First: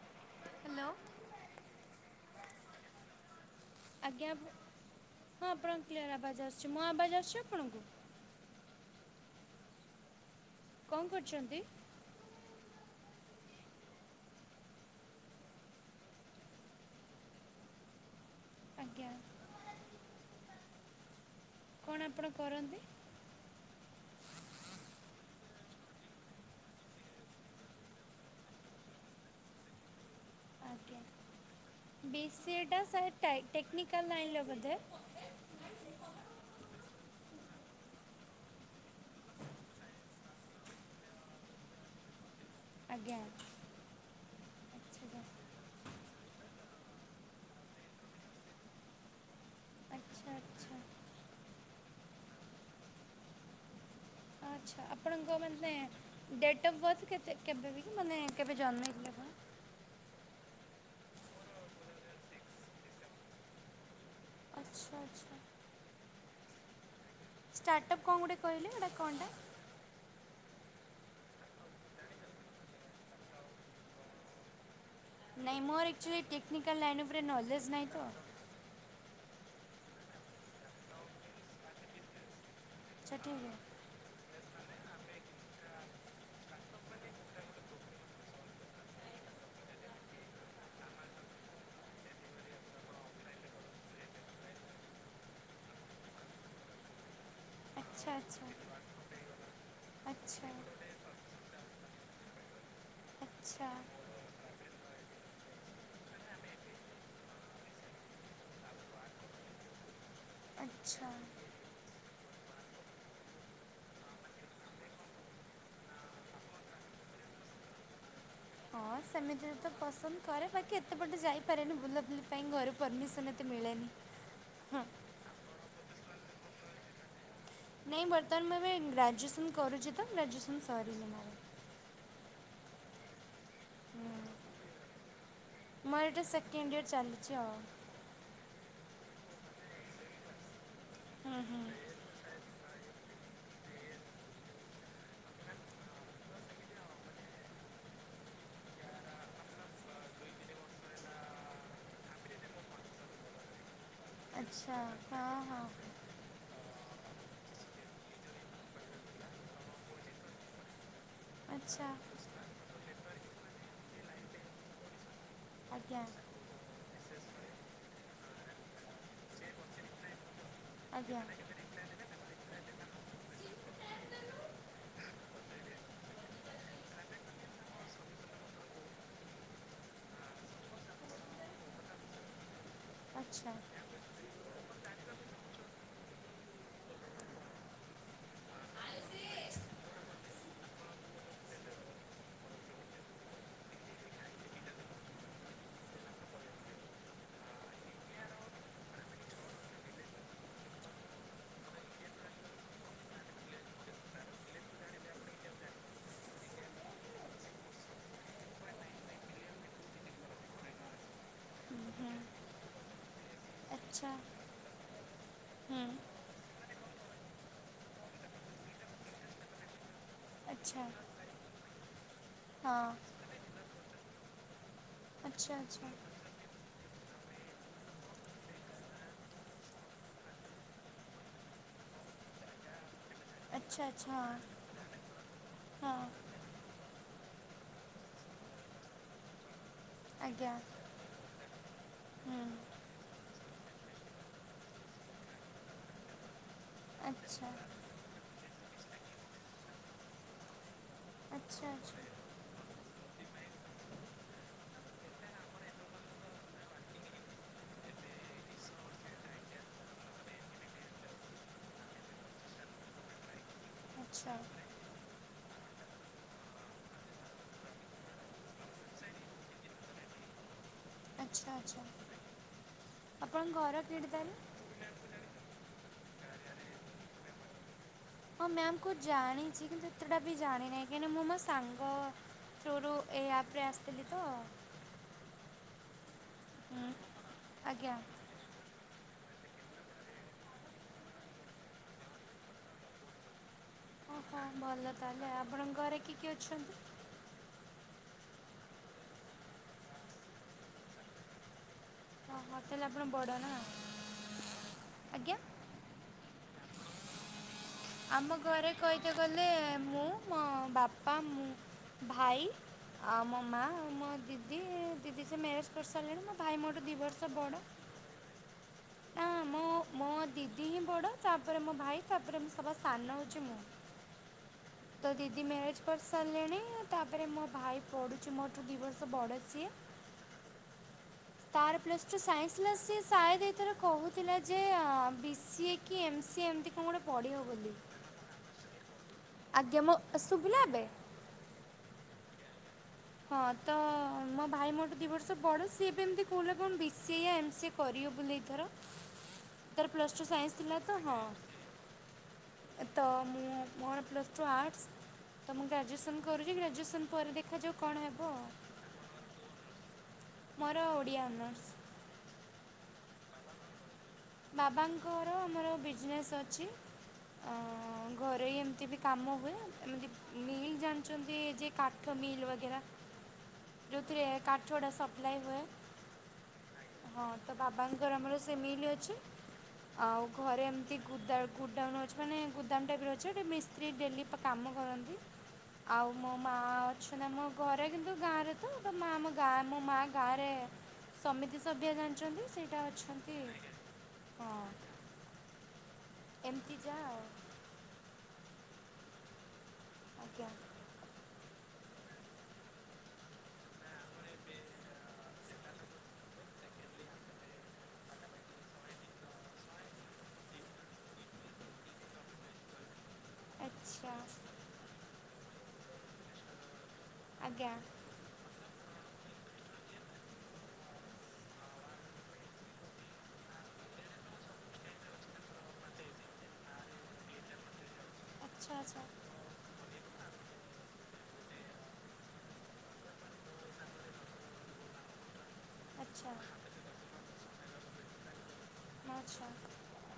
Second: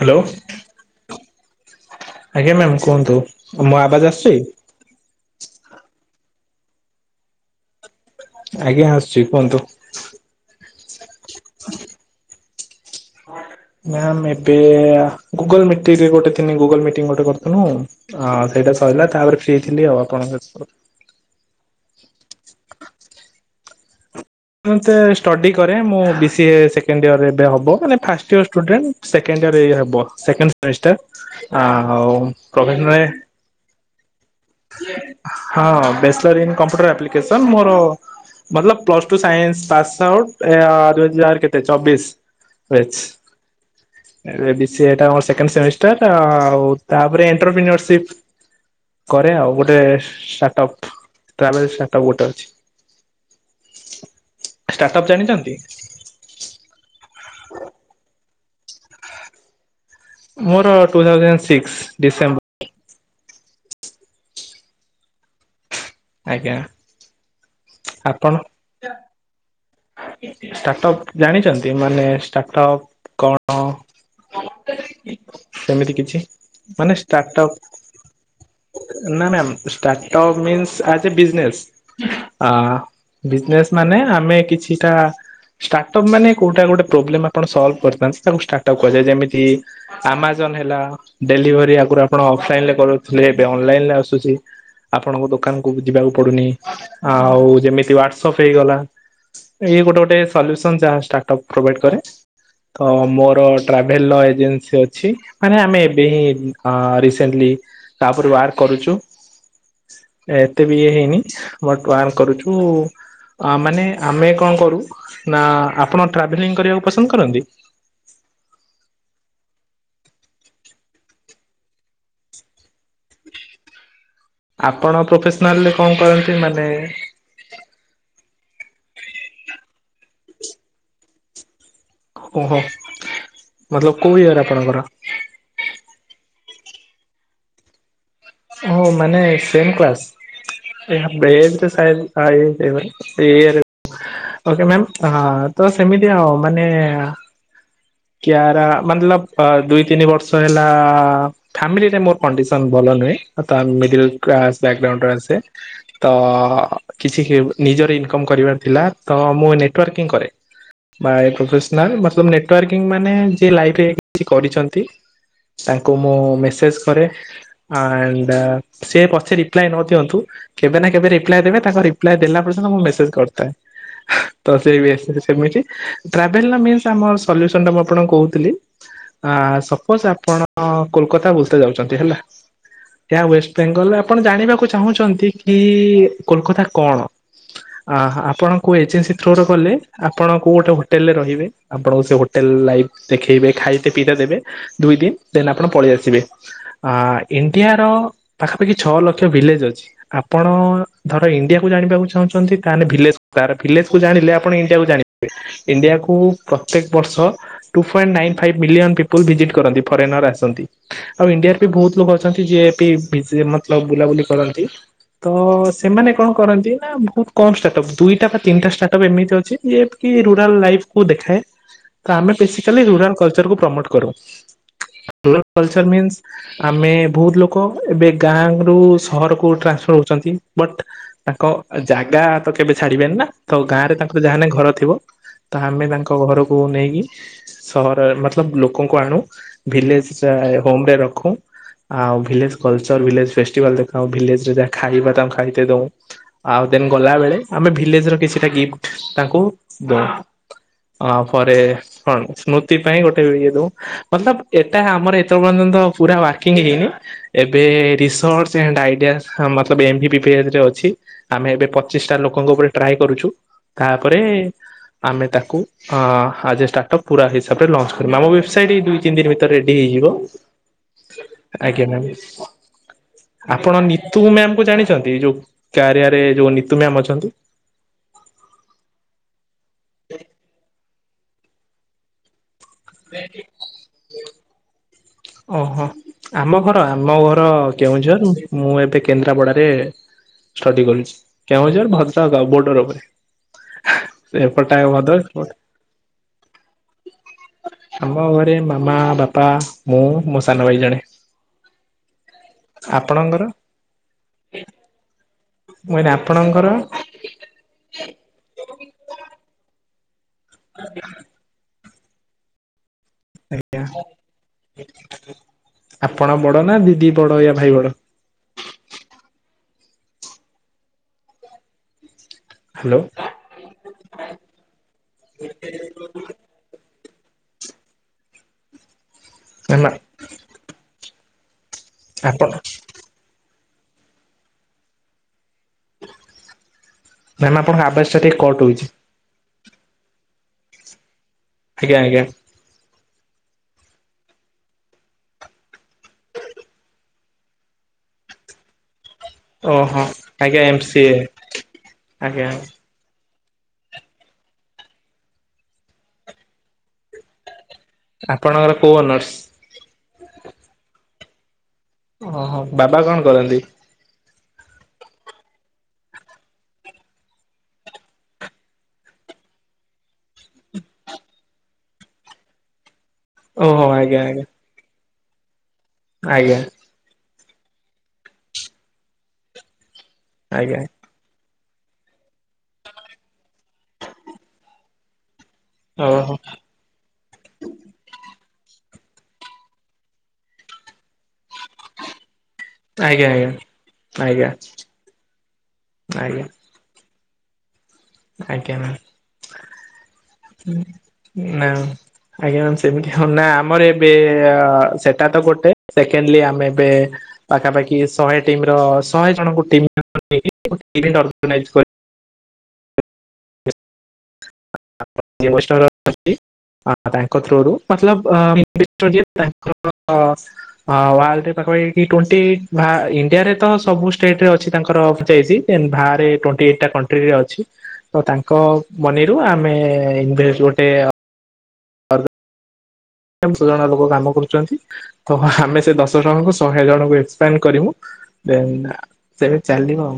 Hello hello ଆଜ୍ଞା ma'am କୁହନ୍ତୁ। ମୋ ଆବାଜ ଆଜ୍ଞା ଆସୁଛି ହଁ ଆପଣଙ୍କ କ୍ଲିୟର ଆବାଜ ଆସୁଛି ମୋ ଆବାଜ ଆସୁଛି ଆପଣଙ୍କୁ? ଆଜ୍ଞା ଆସୁଛି କୁହନ୍ତୁ। କଣ କରୁଛନ୍ତି? ହଁ। ମ୍ୟାମ ଏବେ ଗୁଗଲ ମିଟିରେ ଗୋଟେ ଥିନି ଗୁଗଲ ମିଟିଂ ଗୋଟେ କରିଥିଲୁ ଆଉ। ଏଇଟା ସରିଲା ଆଜ୍ଞା। ତାପରେ ଫ୍ରୀ ଥିଲି ଆଉ ଆପଣଙ୍କ ସହିତ [unintelligible] କଣ ଆପଣ କରନ୍ତି? ମୋତେ ଷ୍ଟଡ଼ି କରେ ମୁଁ B C A second year ଏବେ ହେବ ମାନେ first year student second year ଇଏ ହେବ ସେକେଣ୍ଡ ଆଜ୍ଞା। ସେମିଷ୍ଟାର। ଆଉ ପ୍ରଫେସନରେ ଟେକ୍ନିକାଲ ଲାଇନର ବୋଧେ? ହଁ ବ୍ୟାଚଲର ଇନ୍ କମ୍ପ୍ୟୁଟର ଆପ୍ଲିକେସନ। ମୋର ମତଲବ plus two science pass out ଆଁ ଦୁଇହଜାର କେତେ ଚବିଶ ହୋଇଛି। ଆଜ୍ଞା। ବି ସି ଏ ଟା ଆଚ୍ଛା। ମୋର ସେକଣ୍ଡ ସେମିଷ୍ଟାର ଆଉ ତାପରେ ଏଣ୍ଟରପ୍ରିନରସିପ। କରେ ଆଉ ଗୋଟେ ଆଚ୍ଛା ଆଚ୍ଛା ଷ୍ଟାର୍ଟପ୍ ଟ୍ରାଭେଲ ଷ୍ଟାର୍ଟପ୍ ଗୋଟେ ଅଛି। ଆଚ୍ଛା ଷ୍ଟାର୍ଟଅପ୍ ଆପଣଙ୍କ ଜାଣିଛନ୍ତି? ମାନେ ଡେଟ୍ ଅଫ୍ ବାର୍ଥ କେତେ କେବେ ବି କି ମାନେ କେବେ ଜନ୍ମ ହେଇଥିଲେ? ମୋର ଟୁ ଥାଉଜେଣ୍ଟ ସିକ୍ସ ଡିସେମ୍ବର। ଆଚ୍ଛା ଆଚ୍ଛା। ଆଜ୍ଞା। ଷ୍ଟାର୍ଟଅପ କଣ ଗୋଟେ କହିଲେ ଏଟା କଣଟା? ଷ୍ଟାର୍ଟ ଅପ୍ ଜାଣିଛନ୍ତି ମାନେ ଷ୍ଟାର୍ଟ ଅପ କଣ? [unintelligible] ନାଇଁ ମୋର ସେମିତି କିଛି? ଆକ୍ଚୁଲି ଟେକ୍ନିକାଲ ମାନେ ଲାଇନ ଉପରେ ଷ୍ଟାର୍ଟଅପ୍ ନଲେଜ ନାହିଁ ତ। ନା ma'am startup means as a business ଆ ଠିକ୍ ଅଛି। ବିଜନେସ୍ ମାନେ ଆମେ କିଛିଟା ଷ୍ଟାର୍ଟ ଅପ ମାନେ କୋଉଟା ଗୋଟେ ପ୍ରୋବ୍ଲେମ ଆପଣ ସଲ୍ଭ କରିଥାନ୍ତି ତାକୁ ଷ୍ଟାର୍ଟଅପ୍ କୁହାଯାଏ। ଯେମିତି ଆମାଜନ ହେଲା ଡେଲିଭରି ଆଗରୁ ଆପଣ ଅଫଲାଇନ ରେ କରୁଥିଲେ ଏବେ ଅନଲାଇନ ରେ ଆସୁଛି। ଆପଣଙ୍କୁ ଦୋକାନକୁୁ ବି ଯିବାକୁ ପଡୁନି। ଆଉ ଯେମିତି ହ୍ଵାଟସପ୍ ହେଇଗଲା। ଇଏ ଗୋଟେ ଗୋଟେ ଆଚ୍ଛା ସଲ୍ୟୁସନ ଯାହା ଷ୍ଟାର୍ଟ ଅପ୍ ପ୍ରୋଭାଇଡ କରେ। ତ ମୋର ଆଚ୍ଛା ଟ୍ରାଭେଲର ଏଜେନ୍ସି ଅଛି। ଛି ମାନେ ଆମେ ଏବେ ହିଁ ଅ ରିସେଣ୍ଟଲି ତାପରେ ୱାର୍କ କରୁଛୁ। ଏତେ ବି ଇଏ ଆଚ୍ଛା ହେଇନି ବଟ ପ୍ଲାନ୍ କରୁଛୁ ମାନେ ଆମେ କଣ କରୁ ନା ଆପଣ ଟ୍ରାଭେଲିଂ କରିବାକୁ ପସନ୍ଦ କରନ୍ତି? ହଁ ସେମିତିରେ ତ ପସନ୍ଦ କରେ ବାକି ଏତେ କୁଆଡେ ଯାଇପାରେନି ବୁଲାବୁଲି ପାଇଁ ଘରୁ ପରମିସନ ଏତେ ମିଳେନି। ହଁ ଆପଣ ପ୍ରଫେସନାଲରେ କଣ କରନ୍ତି ମାନେ ନାହିଁ ବର୍ତ୍ତମାନ ମୁଁ ଏବେ ଗ୍ରାଜୁଏସନ୍ କରୁଛି ତ ଗ୍ରାଜୁଏସନ୍ ସରିିନି ମୋର। ଓହୋ ମତଲବ କୋଉ ଘରେ ହୁଁ ଆପଣଙ୍କର? ମୋର ଏଇଟା ସେକେଣ୍ଡ ଇୟର ଚାଲିଛି ଆଉ। ଓ ମାନେ ସେମ କ୍ଲାସ ହୁଁ ହୁଁ ଓକେ ମ୍ୟାମ ଆ ତ ସେମିତି ଆଉ ମାନେ କ୍ୟାରା ମତଲବ ଦୁଇ ତିନି ବର୍ଷ ହେଲା ଫାମିଲିଟା ମୋର କଣ୍ଡିସନ ଭଲ ନୁହେ। ତ ମିଡିଲ କ୍ଲାସ ଆଚ୍ଛା ବ୍ୟାଗଗ୍ରାଉଣ୍ଡରୁ ହଁ ଆସେ। ହଁ ତ କିଛି ହି ନିଜର ଇନକମ୍ କରିବାର ଥିଲା ତ ମୁଁ ନେଟୱାର୍କିଂ କରେ। ବାଏ ଆଚ୍ଛା ପ୍ରଫେସନାଲ ମତଲବ ନେଟୱାର୍କିଂ ମାନେ ଯିଏ ଲାଇଫରେ କିଛି କରିଛନ୍ତି। ତାଙ୍କୁ ଆଜ୍ଞା ମୁଁ ମେସେଜ କରେ ଆଣ୍ଡ ସିଏ ପଛେ ରିପ୍ଲାଏ ନ ଦିଅନ୍ତୁ କେବେ ନା କେବେ ଆଜ୍ଞା ରିପ୍ଲାଏ ଦେବେ ତାଙ୍କ ରିପ୍ଲାଏ ଦେଲା ପର୍ଯ୍ୟନ୍ତ ମୁଁ ମେସେଜ୍ କରୁଥାଏ। ତ ସେ ବି ଆ ସେମିତି ଟ୍ରାଭେଲର ମିଲ୍ସ ଆମର ସଲ୍ୟୁସନ୍ ଟୁ ମୁଁ ଆପଣଙ୍କୁ କହୁଥିଲି ଆ ସପୋଜ ଆପଣ କୋଲକାତା ବୁଲିତେ ଯାଉଛନ୍ତି ହେଲା। ଏହା ଆଚ୍ଛା ୱେଷ୍ଟ ବେଙ୍ଗଲ ଆପଣ ଜାଣିବାକୁ ଚାହୁଁଛନ୍ତି କି କୋଲକାତା କଣ। ଅ ଆପଣ କୋଉ ଏଜେନ୍ସି ଥ୍ରୋରେ ଗଲେ ଆପଣ କୋଉ ଗୋଟେ ହୋଟେଲରେ ରହିବେ ଆ ଆପଣଙ୍କୁ ସେ ହୋଟେଲ ଲାଇଫ ଦେଖେଇବେ ଖାଇତେ ପିଇ ଦେବେ ଦୁଇ ଦିନ ଦେନ ଆପଣ ପଳେଇ ଆସିବେ। ଆ ଇଣ୍ଡିଆ ର ପାଖାପାଖି ଛଅ ଲକ୍ଷ ଭିଲେଜ ଅଛି। ଆପଣ ଧର ଇଣ୍ଡିଆ କୁ ଜାଣିବାକୁ ଚାହୁଁଛନ୍ତି ତାହେଲେ ଭିଲେଜ ଭିଲେଜକୁ ଜାଣିଲେ ଆପଣ ଇଣ୍ଡିଆକୁ ଜାଣିବେ ଇଣ୍ଡିଆକୁ ପ୍ରତ୍ୟେକ ବର୍ଷ two point nine five million people visit କରନ୍ତି ଫରେନର ଆସନ୍ତି। ଆଉ ଇଣ୍ଡିଆରେ ବି ବହୁତ ହୁଁ ଲୋକ ଅଛନ୍ତି ଯିଏ ପି ଭି ସବୁ ଆଚ୍ଛା ବୁଲାବୁଲି କରନ୍ତି ତ ହୁଁ ସେମାନେ କଣ କରନ୍ତି ନା ବହୁତ କମ୍ ଷ୍ଟାର୍ଟ ଅପ୍ ଦୁଇଟ ବା ତିନିଟା ଷ୍ଟାର୍ଟ ଅପ୍ ଏମତିଛି ଯିଏକି ରୁରାଲ୍ ଆଚ୍ଛା ଲାଇଫ୍କୁ ଦେଖାଏ। ତ ଆମେ ହଁ ଆଚ୍ଛା ବେସିକାଲି ରୁରାଲ କଲଚରକୁ ପ୍ରମୋଟ କରୁ [unintelligible] ଆଚ୍ଛା କଲଚର ମିନ୍ସ ଆଚ୍ଛା ଆମେ ବହୁତ ଲୋକ ଏବେ ଗାଁ ରୁ ସହରକୁୁ ଟ୍ରାନ୍ସଫର ହଉଛନ୍ତି ବଟ ତାଙ୍କ ଜାଗା ତ କେବେ ଛାଡିବେନି ନା। ତ ଗାଁ ରେ ଆଚ୍ଛା ତାଙ୍କୁ ହଁ ଯାହାନେ ଘର ଥିବ ତ ଆମେ ହଁ ତାଙ୍କ ଘରକୁ ନେଇକି ସହର ମତଲବ ଲୋକଙ୍କୁ ଆଣୁ ଭିଲେଜ ଆଜ୍ଞା [unintelligible] ହୋମ ରେ ରଖୁ। ଆଉ ହୁଁ ଭିଲେଜ କଲଚର ଭିଲେଜ ଫେଷ୍ଠିଵାଲ ଦେଖ ଭିଲେଜରେ ଯାହା ଖାଇବା ତାଙ୍କୁ ଖାଇତେ ଦବ। ଆଉ ଦେନ୍ ଗଲାବେେଳେ ଆଚ୍ଛା ଆମେ ଭିଲେଜ ର କିଛିଟା ଗିଫ୍ଟ ତାଙ୍କୁ ଦଉ। ତାପରେ ଆଚ୍ଛା ଆଚ୍ଛା କଣ ସ୍ମୃତି ପାଇଁ ଗୋଟେ ଇଏ ଦଉ ମତଲବ ଏଟା ଆମର ଏତ ପର୍ଯ୍ୟନ୍ତ ପୁରା ୱାକିଙ୍ଗ ହେଇନି। ଏବେ ରି ସର୍ଚ୍ଚ ଏଣ୍ଡ ଆଇଡିଆ ମତଲବ ଏମ୍ବି ପିପିସ ରେ ଅଛି। ଆମେ ଏବେ ପଚିଶ ଟା ଲୋକଙ୍କ ଉପରେ ଟ୍ରାଏ କରୁଛୁ ତାପରେ ଆଚ୍ଛା ଆମେ ତାକୁ ହଁ ଆ ଷ୍ଟାର୍ଟ୍ ପୁରା ହିସାବରେ ଲଞ୍ଚ କରିବ ଆମ ୱେବସାଇଟ୍ ଦିଇ ତିନି ଦିନ ଭିତରେ ରେଡି ହେଇଯିବ। ଆଚ୍ଛା ଆଚ୍ଛା ଆଜ୍ଞା ମ୍ୟାମ୍ ଆପଣଙ୍କ ଆପଣ ଘର କେଠି ନିତୁ ତାହେଲେ ମ୍ୟାାମ କୁ ଜାଣିଛନ୍ତି ଯୋଉ? କ୍ୟାରିୟାରେ ଯୋଉ ନିତୁ ମ୍ୟାମ୍ ଅଛନ୍ତି। ହଁ ମ୍ୟାମ୍ କୁ ଜାଣିଛି କିନ୍ତୁ ଏତେଟା ବି ଜାଣିିନନାହିଁ କାହିଁକିନା ମୋ ସାଙ୍ଗ ଥ୍ରୋରୁ ଏଇ ଆପ୍ ରେ ଆସିଥିଲି ତ। ଓହୋ ଆମ ଘର ହୁଁ ଆମ ଘର ଆଜ୍ଞା କେଉଁଝର। ମୁଁ ଏବେ କେନ୍ଦ୍ରାପଡାରେ ଷ୍ଟଡି କରୁଛି କେଉଁଝର ଭଦ୍ରକ ବୋର୍ଡର ଉପରେ। ଓହୋ ଏପଟା ଭଲ ଭଦ୍ରକ ତାହେଲେ ସେପଟେ। ଆପଣଙ୍କ ଘରେ କିଏ କିଏ ଅଛନ୍ତି? ଆମ ଘରେ ମାମା ବାପା ମୁଁ ମୋ ସାନ ଭାଇ ଜଣେ ଓହୋ ତାହେଲେ ଆପଣ ବଡ଼ ଆପଣଙ୍କର ନା ଆଜ୍ଞା ମୁି ଆପଣଙ୍କର? ଆମ ଘରେ କହିିକେ ଗଲେ ମୁଁ ମୋ ବାପା ମୁଁ ଭାଇ ଆଉ ମୋ ମାଆ ମୋ ଦିଦି ଦିଦି ସେ ମ୍ୟାରେଜ୍ କରିସାରିଲେଣି ଆପଣ ମୋ ବଡ ଭାଇ ନା ମୋଠୁ ଦୁଇ ଦିଦି ବଡ ବର୍ଷ ୟା ବଡ଼। ଭାଇ ବଡ ନା ମୋ ମୋ ଦିଦି ହିଁ ବଡ ତାପରେ ମୋ ଭାଇ ତାପରେ ସବା ହ୍ୟାଲୋ ସାନ ହଉଛି ମୁଁ ତ ଦିଦି ମ୍ୟାରେଜ କରିସାରିଲେଣି। ତାପରେ ମୋ ଭାଇ ପଢୁଛି ମୋଠୁ ଦୁଇ ବର୍ଷ ବଡ଼ ସିଏ। ମ୍ୟାମ ତାର ପ୍ଲସ୍ ଟୁ ଆପଣ ସାଇନ୍ସସି ଲା ସେ ସାୟଦ ଏଥରେ କହୁଥିଲା ଯେ ବି ସିଏ କି ଏମ ସି ଏମିତି କଣ ଗୋଟେ ପଢ଼ିବ ମ୍ୟାମ ବୋଲି। ଆପଣଙ୍କ ଆବାଜ ଟା ଟିକେ କଟ ହଉଛି ଆଜ୍ଞା ମୁଁ ଶୁଭିଲା ଏବେ? ଆଜ୍ଞା ଆଜ୍ଞା। ହଁ ତ ମୋ ଭାଇ ମୋଠୁ ଦି ବର୍ଷ ବଡ ସିଏ ବି ଏମିତି କହୁଲା କଣ ବି ସିଏ ଏମ ସି ଏ କରିବ ବୋଲି ଏଇଥର। ତାର ଓହୋ ପ୍ଲସ ଟୁ ସାଇନ୍ସ ଆଜ୍ଞା ଏମ ଥିଲା ତ ସିଏ ହଁ। ଆଜ୍ଞା ତ ମୁଁ ମୋର ପ୍ଲସ୍ ଟୁ ଆର୍ଟସ୍ ତ ମୁଁ ଗ୍ରାଜୁଏସନ୍ କରୁଛି ଗ୍ରାଜୁଏସନ୍ ପରେ ଦେଖାଯାଉ। କଣ ହେବ ଆଉ ଆପଣଙ୍କର କୋଉ ଅନର୍ସ? ମୋର ଓଡ଼ିଆ ଅନର୍ସ। ଓହୋ ବାବା କଣ କରନ୍ତି? ବାବାଙ୍କର ଆମର ବିଜନେସ୍ ଅଛି। ଘରେଇ ଏମିତି ବି କାମ ହୁଏ, ଏମିତି। ମିଲ ଜାଣିଚନ୍ତି, ଯେ କାଠ ମିଲ ବାଗେରା ଓହୋ ଆଜ୍ଞା ଯଉଥିରେ ଆଜ୍ଞା କାଠ। ଥୋଡ଼ା ସପ୍ଲାଏ ହୁଏ। ଆଜ୍ଞା। ହଁ, ତ ବାବାଙ୍କର ଆମର ସେ ମିଲି ଅଛି। ଆଉ ଘରେ ଆଜ୍ଞା ଏମିତି। ଗୁଦାମ ଅଛି, ମାନେ ଗୋଦାମ ଟାଇପ୍ ର ଅଛି ଗୋଟେ ମିସ୍ତ୍ରୀ ଡେଲି କାମ କରନ୍ତି। ଆଉ ମୋ ଓହୋ ମା। ଅଛନ୍ତି ଆମ ଘରେ କିନ୍ତୁ ଗାଁରେ ତ ମା ଗାଁ ମୋ ମା ଗାଁ ରେ। ସମିତି ସଭ୍ୟ ଜାଣିଚନ୍ତି ସେଇଟା ଆଜ୍ଞା ଅଛନ୍ତି। ଆଜ୍ଞା ଆଜ୍ଞା ଆଜ୍ଞା ହଁ ଏମତି ଯା ଆଉ। ଆଜ୍ଞା ମ୍ୟାମ। ଆଜ୍ଞା ହୁଁ ନା। ଆଜ୍ଞା ମ୍ୟାମ୍ ସେମିତି ହ। ନା ଆମର ଏବେ ସେଟା ତ ଗୋଟେ ସେକେଣ୍ଡଲି ଆମେ ଏବେ। ପାଖାପାଖି ଶହେ ଟିମ ର ଶହେ ଜଣଙ୍କୁ ଟିମ୍ ମେମ୍ବର ନେଇକି ଗୋଟେ ଇଭଣ୍ଟ ଅର୍ଗାନାଇଜ କରି। ଆଚ୍ଛା। [unintelligible] ଆଜ୍ଞା [unintelligible] ହଁ, ୱର୍ଲ୍ଡ ରେ ପାଖାପାଖି ଟୋଣ୍ଟି ଇଣ୍ଡିଆରେ ତ ସବୁ ଷ୍ଟେଟ ରେ ଅଛି ତାଙ୍କର। ବାହାରେ ଟ୍ବେଣ୍ଟି ଏଇଟ୍ ଟା କଣ୍ଟ୍ରି ରେ ଅଛି। ତ ତାଙ୍କ ଆଚ୍ଛା ଆଚ୍ଛା ମନି ରୁ ଆମେ ଇନଭେଷ୍ଟ୍ ଗୋଟେ। ପୁରୁଣା ଲୋକ କାମ କରୁଚନ୍ତି, ତ ଆମେ ସେ ଦଶ ଆଚ୍ଛା ଜଣଙ୍କୁ ସ। ହେ ଜଣଙ୍କୁ ଏକ୍ସପେଣ୍ଡ କରିବୁ। ଦେନ୍ ସେ ଆଚ୍ଛା ଚାଲିବ ଆଉ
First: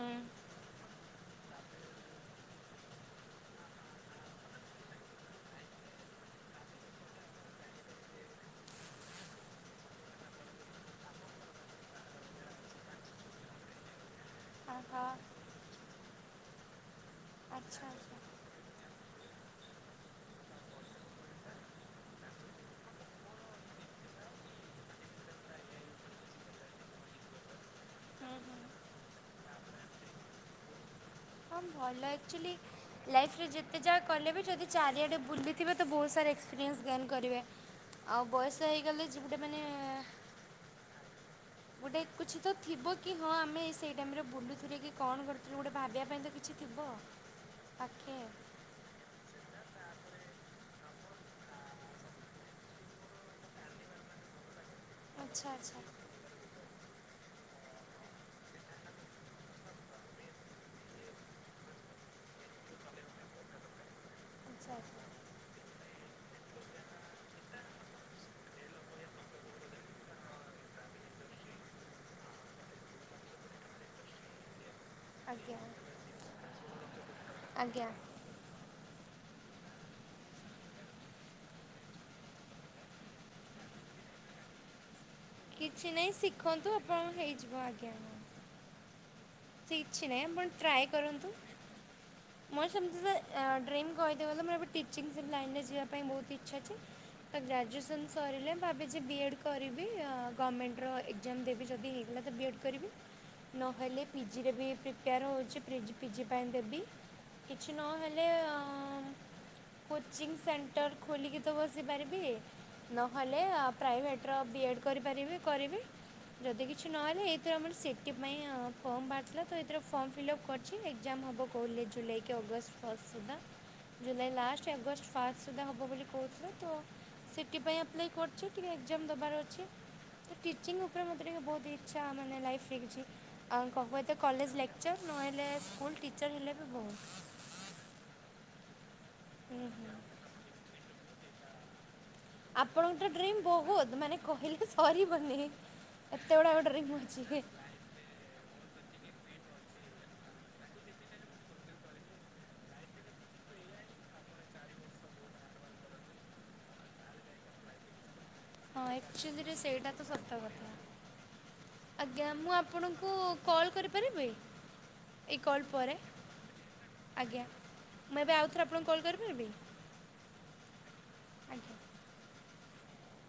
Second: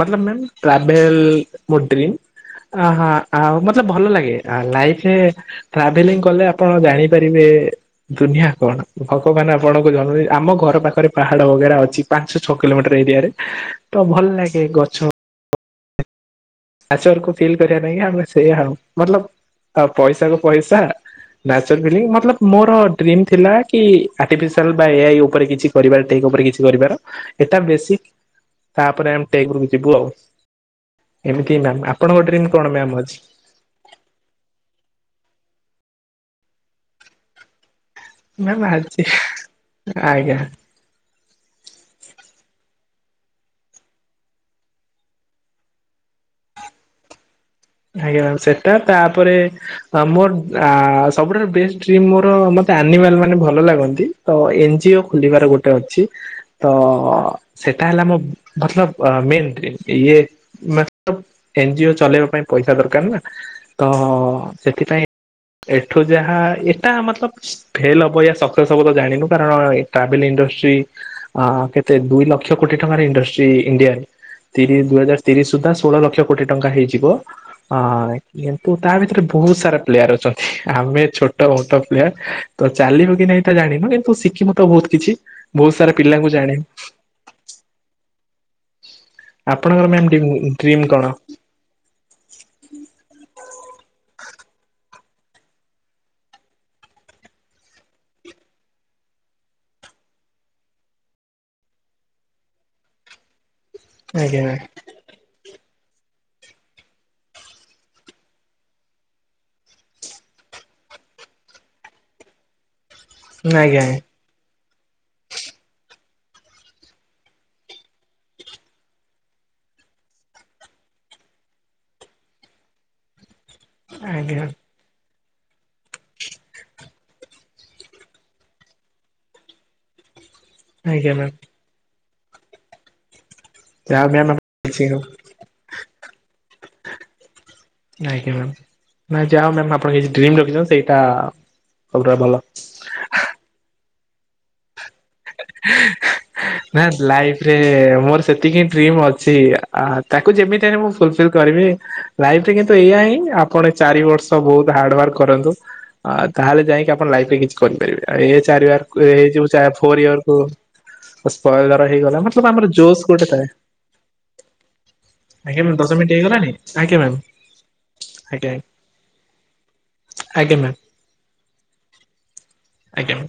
ମତଲବ ମ୍ୟାମ। ଟ୍ରାଭେଲ ମୋ ଡ୍ରିମ୍। ଅହ ଆଉ ମତ ଭଲ ଲାଗେ, ଲାଇଫ ରେ ଟ୍ରାଭେଲିଂ କଲେ ଆପଣ ଜାଣ। ପାରିବେ ଦୁନିଆ କଣ। ଭଗବାନ ଆପଣଙ୍କୁ ଜ ଆମ ଘର ପାଖେରେ ପାହାଡ ବଗେରା ଅଛି। ପାଞ୍ଚ, ଛଅ କିଲୋମିଟର ଏରିଆରେ ତ ଭଲ ଲାଗେ। ଅ ହ। ଆଚର କୁ ଫିଲ୍ କରିବା ଆଚ୍ଛା ପାଇଁ ଆଚ୍ଛା ଆମେ ସେଇଆ ଆଉ। ମତଲବ ଆ ପଇସା କୁ ପଇସା। ନେଚର ଫିଲ ମତଲବ ମୋର ଡ୍ରିମି ଥିଲା କି ଆଟିଫିସିଲ ବା ଏଆଇ ଉପରେ କିଛି। କରିବା ଟେକ୍ ଉପରେ କିଛି କରିବାର, ଏଟା ବେସିକ ହୁଁ ହୁଁ ତାପରେ ଆମେ ଟେକ୍ ଉପରୁକୁ ଯିବୁ ଆଉ। ଏମିତି ହଁ ମ୍ୟାମ୍ ଭଲ, ଆପଣଙ୍କ ଡ୍ରିମ୍ ଆକ୍ଚୁଲି କଣ ମ୍ୟାମ୍ ଅଛି ଲାଇଫରେ ଯେତେ। ଯେତେ ଯାହା କଲେ ବି ଯଦି ଚାରିଆଡ଼େ ବୁଲିଥିବେ ତ ବହୁତ ସାରା ଏକ୍ସପିରିଏନ୍ସ ଗେନ୍ କରିବେ। ଆଉ ମ୍ୟାମ୍ ବୟସ ଆଜି ହେଇଗଲେ ଯେ ଗୋଟେ ମାନେ। ଆଜ୍ଞା। ଗୋଟେ କିଛି ତ ଥିବ କି ହଁ ଆମେ ସେଇ ଟାଇମରେ ବୁଲୁଥିଲେ କି କଣ କରିଥିଲୁ ଗୋଟେ ଭାବିଆ ପାଇଁ ତ କିଛି ଥିବ। [inaudible] ଆଜ୍ଞା ମ୍ୟାମ, ସେଟା ତାପରେ। ଆମ ଆ ସବୁଠାରୁ ବେଷ୍ଟ ଡ୍ରିମ୍ ମୋର ମତେ ଆନିମାଲ ମାନେ ଭଲ ଲାଗନ୍ତି ତ ଏନଜିଓ। ଖୁଲିବାର ଆଚ୍ଛା ଗୋଟେ ଆଚ୍ଛା ଅଛି। ତ ସେଟା ହେଲା ମୋ ମତଲବ ମେନ୍ଡ ଡ୍ରୀମ୍। ମତଲବ ଏନଜିଓ ଚଲେଇବା ପାଇଁ ପଇସା ଦରକାର ନା ତ ଆଚ୍ଛା ସେଥିପାଇଁ। [inaudible] ଏଠୁ ଯାହା ଏଟା ମତଲବ ଫେଲ ହବ ସକ୍ସେସ୍ ହବ ତ ଜାଣିନୁ କାରଣ ଏ ଟ୍ରାଭେଲ ଇଣ୍ଡଷ୍ଟ୍ରି ଅ କେତେ ଦୁଇ ଲକ୍ଷ କୋଟି ଟଙ୍କାର ଇଣ୍ଡଷ୍ଟ୍ରି ଇଣ୍ଡିଆରେ। ତିରିଶ ଦୁଇ ହଜାର ତିରିଶ ଆଜ୍ଞା ସୁଦ୍ଧା ଷୋହଳ ଲକ୍ଷ କୋଟି ଟଙ୍କା ହେଇଯିବ। ଆଜ୍ଞା। ହଁ କିନ୍ତୁ ତା ଭିତରେ ବହୁତ ସାରା ପ୍ଲେୟାର ଅଛନ୍ତି ଆମେ ଛୋଟ ମୋଟ ପ୍ଲେୟାର ତ ଚାଲିବ କି ନାଇଁ ତ ଜାଣିନୁ କିନ୍ତୁ ଶିଖିମ ତ ବହୁତ କିଛି। ବହୁତ କିଛି ସାରା ନାହିଁ ପିଲାଙ୍କୁ ଜାଣିନୁ ଶିଖନ୍ତୁ ଆପଣଙ୍କ ହେଇଯିବ ଆଜ୍ଞା। ହଁ ଆପଣଙ୍କର ମ୍ୟାମ୍ କିଛି ନାହିଁ ଡିମ୍ ଆପଣ ଟ୍ରାଏ ଡ୍ରିମ କଣ? କରନ୍ତୁ। ମୋର ସେମତି ଡ୍ରିମ୍ କହିଦେ ଗଲେ ମୋର ଏବେ ଟିଚିଙ୍ଗ ଲାଇନ୍ ରେ ଯିବା ପାଇଁ ବହୁତ ଇଚ୍ଛା ଅଛି। ତ ଗ୍ରାଜୁଏସନ୍ ସରିଲେ ଭାବିଛି ବିଏଡ଼୍ କରିବି ଅ ଗଭର୍ଣ୍ଣମେଣ୍ଟର ଏ କ୍ଜାମ ଦେବି ଯଦି ହେଇଗଲା ତ ବିଏଡ଼୍ କରିବି। ନହେଲେ ଆଜ୍ଞା ପିଜିରେ ବି ପ୍ରିପେୟାର ହେଉଛିି ପ୍ରିଜ୍ ପିଜି ପାଇଁ ଦେବି। କିଛି ନହେଲେ ଅ କୋଚିଂ ସେଣ୍ଟର ଖୋଲିକି ତ ବସିପାରିବି ନହେଲେ ମ୍ୟାମ୍ ଅ ଆଜ୍ଞା ପ୍ରାଇଭେଟ ପ୍ର ବିଏଡ଼୍ କରିପାରିବି କରିବି। ଯଦି କିଛି ନହେଲେ ଏଥିରେ ଆମର ସିଟି ପାଇଁ ଆଉ ଫର୍ମ ବାହାରିଥିଲା ତ ଏଥିରେ ଫର୍ମ ଫିଲ୍ଅପ୍ କରିଛି ଏକ୍ଜାମ ହେବ କହିଲେ ଜୁଲାଇ କି ଅଗଷ୍ଟ ଫଷ୍ଟ ସୁଦ୍ଧା ଜୁଲାଇ ଆଜ୍ଞା ଲାଷ୍ଟ। ଅଗଷ୍ଟ ଫାଷ୍ଟ ସୁଦ୍ଧା ହବ ବୋଲି କହୁଥିଲା ତ ସିଟିପାଇଁ ଆପ୍ଲାଏ କରୁଛି କୀରି ଏକ୍ଜାମ ଦେବାର ଅଛି। ତ ଟିଚିଙ୍ଗ ଉପରେ ଆଜ୍ଞା ମୋତ ମ୍ୟାମ୍ ଟିକେ ବହୁତ ଇଚ୍ଛା ମାନେ ଲାଇଫ୍ରରେ କିଛି। ଆଉ ଯାହା କବତ୍ ମ୍ୟାମ୍ ଆପଣ କଲେଜ ବୁଝିଲୁ। ଲେକ୍ଚର୍ ନହେଲେ ସ୍କୁଲ୍ ଟିଚର୍ ହେଲେ ବି ବହୁତ। ନାଇଁ ଆଜ୍ଞା ମେମ୍ ନାଇଁ ଯାହା ହୋଊ ହୁଁ ମ୍ୟାମ ଆପଣ ହୁଁ କିଚି ଡ୍ରିମି ରଖିଚନ୍ତି ସେଇଟା ସବୁଠୁରୁ ଭଲ। ଆପଣଙ୍କ ତ ଡ୍ରିମ୍ ବହୁତ ମାନେ କହିଲେ ତ ସରିବନି ଏତେ ଗୁଡ଼ାକ ଡ୍ରିମ୍ ମିଳୁଛି। ଏ ମୋର ସେତିକି ଡ୍ରିମ ଅଛି ଆ ତାକୁ ଯେମିତି ହେଲ୍ ମୁଁ ଫୁଲଫିଲ୍ କରିବି। ଲାଇଫ ରେ କିନ୍ତୁ ଏଇଆ ହିଁ ଆପଣ ଚାରି ବର୍ଷ ବହୁତ ହାର୍ଡୱାର୍କ କରନ୍ତୁ। ଅ ତାହେଲେ ଯାଇକି ଆପଣ ଲାଇଫରେ କିଛି କରିପାରିବେ ଆଉ ଏ ଚାରି ୱାର ଏଇଯୋଉ ଆକ୍ଚୁଆଲିରେ ଚାର୍ ସେଇଟା ଫୋର୍ ତ ଇୟର୍ ସତ କୁ କଥା। ସ୍ପଏ ଧର ହେଇଗଲା ଆଜ୍ଞା ମତ୍ ଲବ୍ ମୁଁ ଆମର ଜୋସ୍ ଆପଣଙ୍କୁ ଗୋଟେ ଥାଏ। କଲ୍ କରିପାରିବି ଏଇ କଲ୍ ଆଜ୍ଞା ମେମ ପରେ ଦଶ ମିନିଟ୍ ହେଇଗଲାଣି ଆଜ୍ଞା ମ୍ୟାମ୍। ମୁଁ ଏବେ ଆଜ୍ଞା ଆଉଥରେ ଆପଣଙ୍କୁ କଲ୍ କରିପାରିବି? ଆଜ୍ଞା ମ୍ୟାମ୍। ଆଜ୍ଞା। ଆଜ୍ଞା।